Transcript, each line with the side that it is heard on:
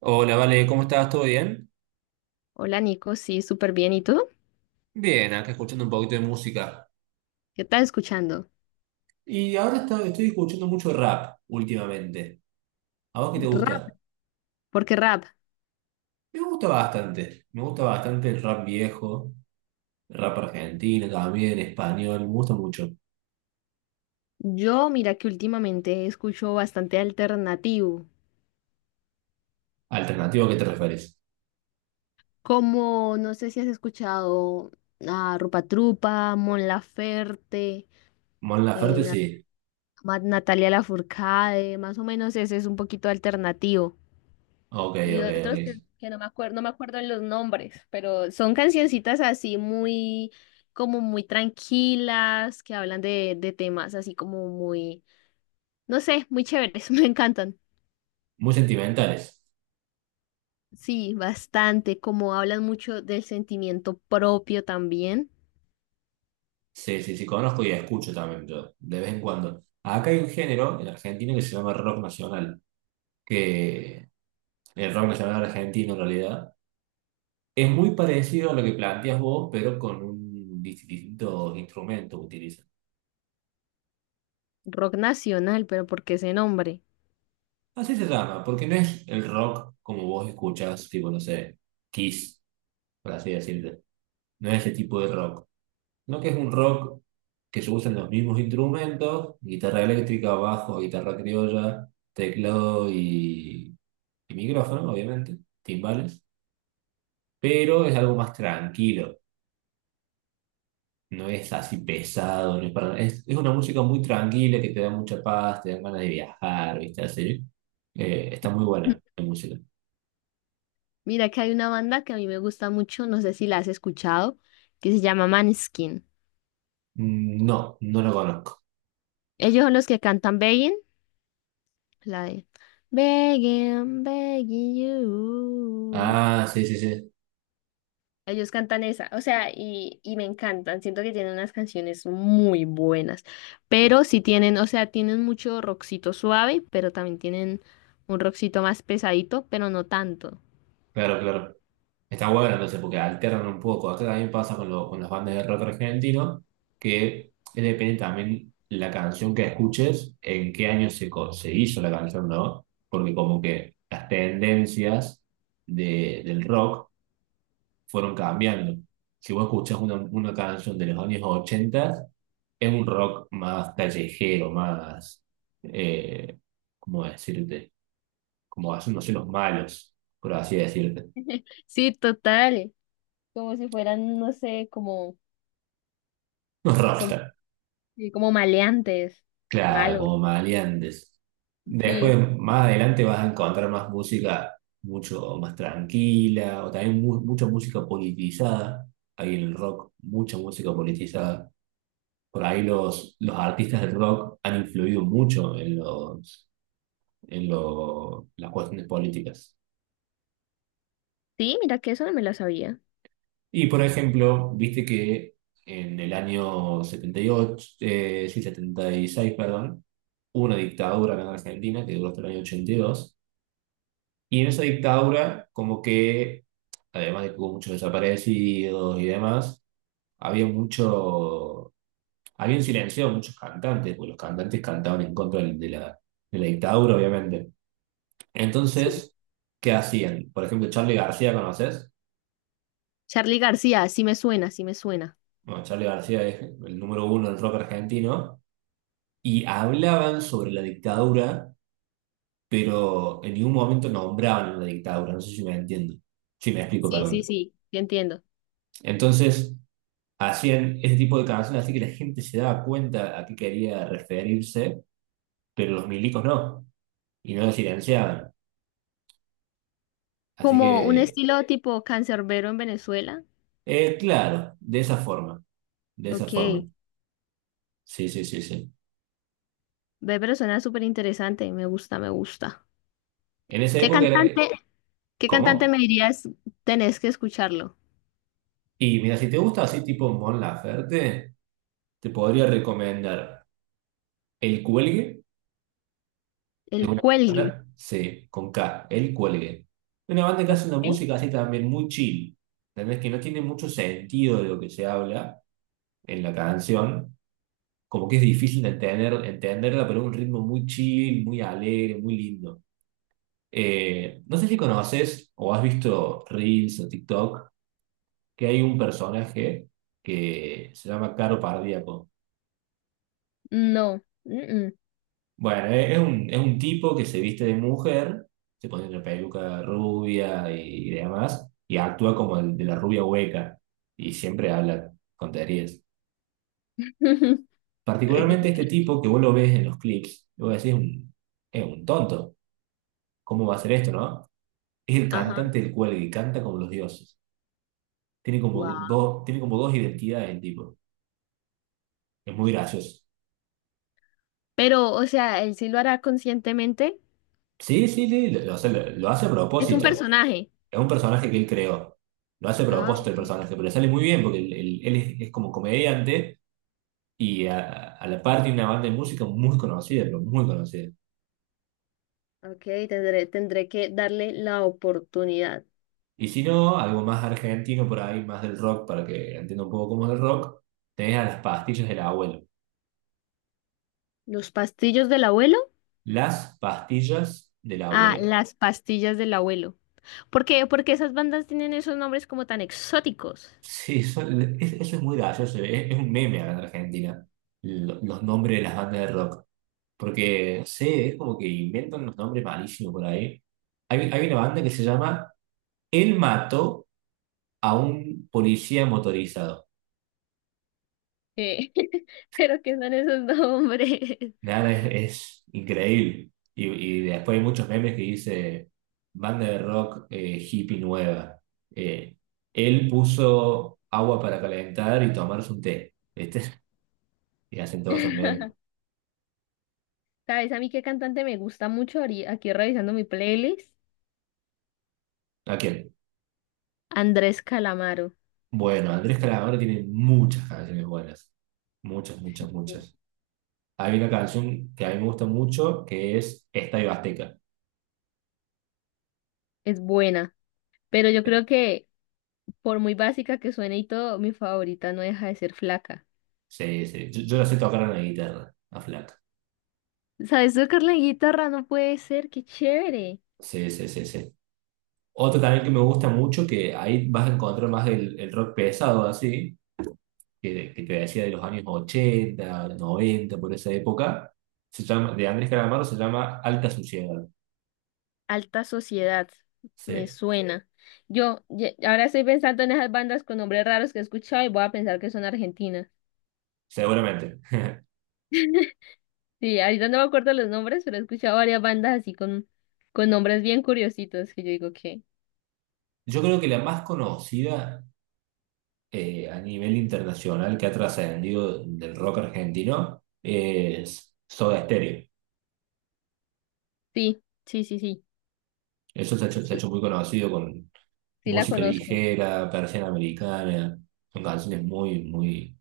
right: Hola, Vale, ¿cómo estás? ¿Todo bien?
left: Hola Nico, sí, súper bien. ¿Y tú?
right: Bien, acá escuchando un poquito de música.
left: ¿Qué estás escuchando?
right: Y ahora estoy escuchando mucho rap últimamente. ¿A vos qué te
left: Rap.
right: gusta?
left: ¿Por qué rap?
right: Me gusta bastante. Me gusta bastante el rap viejo, rap argentino también, español, me gusta mucho.
left: Yo, mira que últimamente escucho bastante alternativo.
right: ¿Alternativo a qué te refieres?
left: Como, no sé si has escuchado a Rupa Trupa, Mon Laferte,
right: Mon
left: eh,
right: Laferte,
left: Na-
right: sí.
left: Natalia Lafourcade, más o menos ese es un poquito alternativo.
right: Ok,
left: Y
right: ok,
left: otros que,
right: ok.
left: que no me acuerdo, no me acuerdo en los nombres, pero son cancioncitas así muy, como muy tranquilas, que hablan de temas así como muy. No sé, muy chéveres, me encantan.
right: Muy sentimentales.
left: Sí, bastante, como hablan mucho del sentimiento propio también.
right: Sí, sí, sí, conozco y escucho también yo, de vez en cuando. Acá hay un género en Argentina que se llama rock nacional, que el rock nacional argentino en realidad es muy parecido a lo que planteas vos, pero con distintos instrumentos que utilizan.
left: Rock nacional, pero ¿por qué ese nombre?
right: Así se llama, porque no es el rock como vos escuchás, tipo, no sé, Kiss, por así decirlo. No es ese tipo de rock. No, que es un rock que se usan los mismos instrumentos, guitarra eléctrica, bajo, guitarra criolla, teclado y micrófono, obviamente, timbales, pero es algo más tranquilo. No es así pesado, no es para... Es, es una música muy tranquila que te da mucha paz, te da ganas de viajar, ¿viste? Así. Está muy buena la música.
left: Mira que hay una banda que a mí me gusta mucho, no sé si la has escuchado, que se llama Maneskin.
right: Mm, no, no la conozco.
left: Ellos son los que cantan Begging, la de Begging, begging you.
right: Ah, sí, sí, sí.
left: Ellos cantan esa, o sea, y me encantan. Siento que tienen unas canciones muy buenas, pero sí tienen, o sea, tienen mucho rockcito suave, pero también tienen un rockcito más pesadito, pero no tanto.
right: Claro, claro. Está buena entonces porque alternan un poco. Acá también pasa con, con las bandas de rock argentino, que depende también la canción que escuches, en qué año se, se hizo la canción, ¿no? Porque como que las tendencias de, del rock fueron cambiando. Si vos escuchás una canción de los años 80, es un rock más callejero, más, eh, ¿cómo decirte? Como hacen, no sé, los malos, por así decirte.
left: Sí, total, como si fueran, no sé,
right: Los
left: como,
right: rockstar,
left: sí, como maleantes,
right: claro,
left: malos.
right: como maleantes. Después,
left: Sí,
right: más adelante vas a encontrar más música mucho más tranquila, o también mucha música politizada. Hay en el rock mucha música politizada. Por ahí los artistas del rock han influido mucho en los, en las cuestiones políticas.
left: sí, mira que eso no me lo sabía.
right: Y por ejemplo, viste que en el año 78, sí, setenta y seis, perdón, hubo una dictadura acá en Argentina que duró hasta el año 82. Y dos. Y en esa dictadura, como que, además de que hubo muchos desaparecidos y demás, había mucho, habían silenciado a muchos cantantes, porque los cantantes cantaban en contra de la dictadura, obviamente.
left: Sí,
right: Entonces, ¿qué hacían? Por ejemplo, Charly García, ¿conoces?
left: Charly García, sí me suena, sí me suena.
right: Bueno, Charly García es el número uno del rock argentino y hablaban sobre la dictadura, pero en ningún momento nombraban la dictadura, no sé si me entiendo, si me explico,
left: Sí, sí,
right: perdón.
left: sí. Sí entiendo.
right: Entonces, hacían ese tipo de canciones así que la gente se daba cuenta a qué quería referirse, pero los milicos no, y no lo silenciaban. Así
left: Como un
right: que,
left: estilo tipo cancerbero en Venezuela.
right: claro, de esa forma, de esa forma.
left: Ok.
right: Sí, sí, sí, sí.
left: Ve, pero suena súper interesante. Me gusta, me gusta.
right: En esa
left: ¿Qué
right: época era,
left: cantante, qué cantante me
right: ¿cómo?
left: dirías tenés que escucharlo?
right: Y mira, si te gusta así tipo Mon Laferte, te podría recomendar El Cuelgue, es
left: El
right: una
left: Cuelgue.
right: banda, sí, con K, El Cuelgue. Una banda que
left: Ok.
right: hace una música así también muy chill, ¿entendés? Que no tiene mucho sentido de lo que se habla en la canción, como que es difícil de entender, entenderla, pero es un ritmo muy chill, muy alegre, muy lindo. No sé si conoces o has visto Reels o TikTok, que hay un personaje que se llama Caro Pardíaco.
left: No. Mm,
right: Bueno, es un tipo que se viste de mujer, se pone una peluca rubia y demás, y actúa como el de la rubia hueca, y siempre habla tonterías.
left: mm.
right: Particularmente este tipo que vos lo ves en los clips, y vos decís, un, es un tonto, ¿cómo va a hacer esto, no? Es el
left: Ajá.
right: cantante del cual y canta como los dioses.
left: Wow.
right: Tiene como dos identidades el tipo, es muy gracioso.
left: Pero, o sea, ¿él sí lo hará conscientemente?
right: Sí, sí, sí, lo hace lo hace a
left: Es un
right: propósito.
left: personaje.
right: Es un personaje que él creó. Lo hace a
left: Ah,
right: propósito el
left: ok.
right: personaje, pero le sale muy bien porque él, él es como comediante y a la par tiene una banda de música muy conocida, pero muy conocida.
left: Ok, tendré que darle la oportunidad.
right: Y si no, algo más argentino por ahí, más del rock, para que entienda un poco cómo es el rock, tenés a Las Pastillas del Abuelo.
left: ¿Los pastillos del abuelo?
right: Las Pastillas del
left: Ah,
right: Abuelo.
left: las pastillas del abuelo. ¿Por qué? Porque esas bandas tienen esos nombres como tan exóticos.
right: Sí, eso es muy gracioso, es un meme acá en Argentina, los nombres de las bandas de rock. Porque, no sé, es como que inventan unos nombres malísimos por ahí. Hay una banda que se llama Él Mató a un Policía Motorizado.
left: Eh, pero ¿qué son esos nombres?
right: Nada, es increíble. Y después hay muchos memes que dice banda de rock hippie nueva. Eh, él puso agua para calentar y tomarse un té. ¿Viste? Y hacen todos esos memes.
left: ¿Sabes a mí qué cantante me gusta mucho? Aquí revisando mi playlist,
right: ¿A quién?
left: Andrés Calamaro.
right: Bueno, Andrés Calamaro tiene muchas canciones buenas. Muchas, muchas, muchas. Hay una canción que a mí me gusta mucho que es Estadio Azteca.
left: Es buena, pero yo
right: Eh,
left: creo que por muy básica que suene y todo, mi favorita no deja de ser flaca.
right: Sí, sí. Yo la sé tocar en la guitarra, a Flaca.
left: ¿Sabes tocar la guitarra? No puede ser, qué chévere.
right: Sí, sí, sí, sí. Otro también que me gusta mucho, que ahí vas a encontrar más el rock pesado así, que te decía de los años 80, 90 por esa época, se llama, de Andrés Calamaro, se llama Alta Suciedad.
left: Alta Sociedad, me
right: Sí,
left: suena. Ahora estoy pensando en esas bandas con nombres raros que he escuchado y voy a pensar que son argentinas.
right: seguramente.
left: Sí, ahorita no me acuerdo los nombres, pero he escuchado varias bandas así con nombres bien curiositos que yo digo que
right: Yo creo que la más conocida a nivel internacional que ha trascendido del rock argentino es Soda Stereo.
left: sí, sí, sí, sí,
right: Eso se ha
left: sí,
right: hecho muy conocido con
left: sí la
right: Música
left: conozco.
right: Ligera, Persiana Americana, son canciones muy, muy,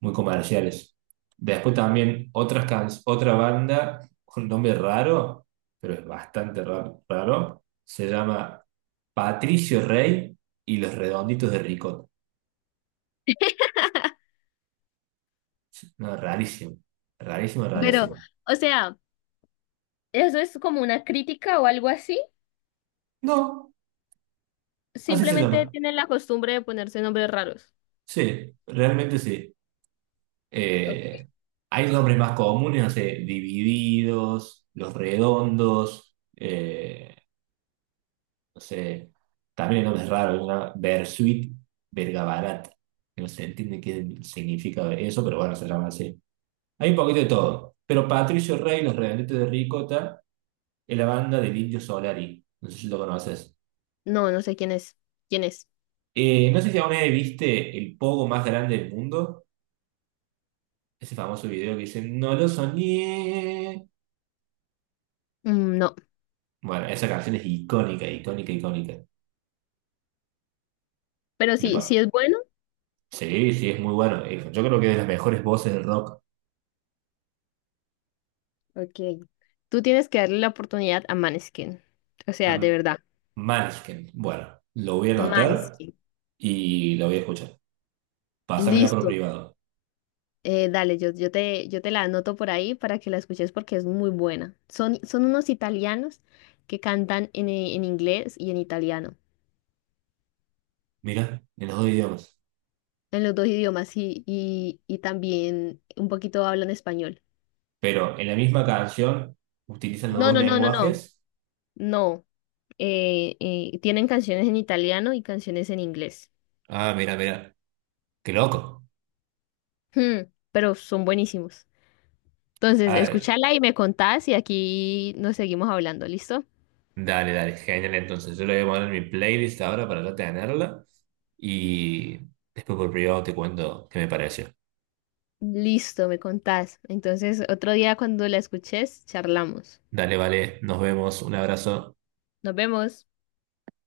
right: muy comerciales. Después también otra banda con nombre raro, pero es bastante raro, raro, se llama Patricio Rey y los Redonditos de Ricot. No, rarísimo, rarísimo,
left: Pero,
right: rarísimo.
left: o sea, ¿eso es como una crítica o algo así?
right: No, así se
left: Simplemente
right: llama.
left: tienen la costumbre de ponerse nombres raros.
right: Sí, realmente sí. Eh,
left: Ok.
right: hay nombres más comunes, no sé, Divididos, Los Redondos, no sé, también hay nombres raros, una Bersuit, Bergabarat, no se entiende qué significa eso, pero bueno, se llama así. Hay un poquito de todo, pero Patricio Rey, Los Redonditos de Ricota, es la banda del Indio Solari, no sé si lo conoces.
left: No, no sé quién es. ¿Quién es?
right: No sé si alguna vez viste el pogo más grande del mundo, ese famoso video que dice, no lo soñé.
left: Mm, no.
right: Bueno, esa canción es icónica, icónica, icónica.
left: Pero
right: De
left: sí,
right: pa-
left: sí es bueno.
right: Sí, sí, es muy bueno. Yo creo que es de las mejores voces del rock.
left: Ok. Tú tienes que darle la oportunidad a Maneskin. O sea, de
right: Am-
left: verdad.
right: Måneskin. Bueno, lo voy a anotar
left: Maneskin.
right: y lo voy a escuchar. Pásamela por
left: Listo.
right: privado.
left: Dale, yo te la anoto por ahí para que la escuches porque es muy buena. Son unos italianos que cantan en inglés y en italiano,
right: Mira, en los dos idiomas.
left: en los dos idiomas y también un poquito hablan español.
right: Pero en la misma canción utilizan los
left: No,
right: dos
left: no, no, no, no,
right: lenguajes.
left: no. Tienen canciones en italiano y canciones en inglés.
right: Ah, mira, mira. Qué loco.
left: Hmm, pero son buenísimos. Entonces,
right: Ah,
left: escúchala y me contás y aquí nos seguimos hablando, ¿listo?
right: dale, dale, genial. Entonces, yo lo voy a poner en mi playlist ahora para ya tenerla y después por privado te cuento qué me pareció.
left: Listo, me contás. Entonces, otro día cuando la escuches, charlamos.
right: Dale, vale, nos vemos, un abrazo.
left: Nos vemos.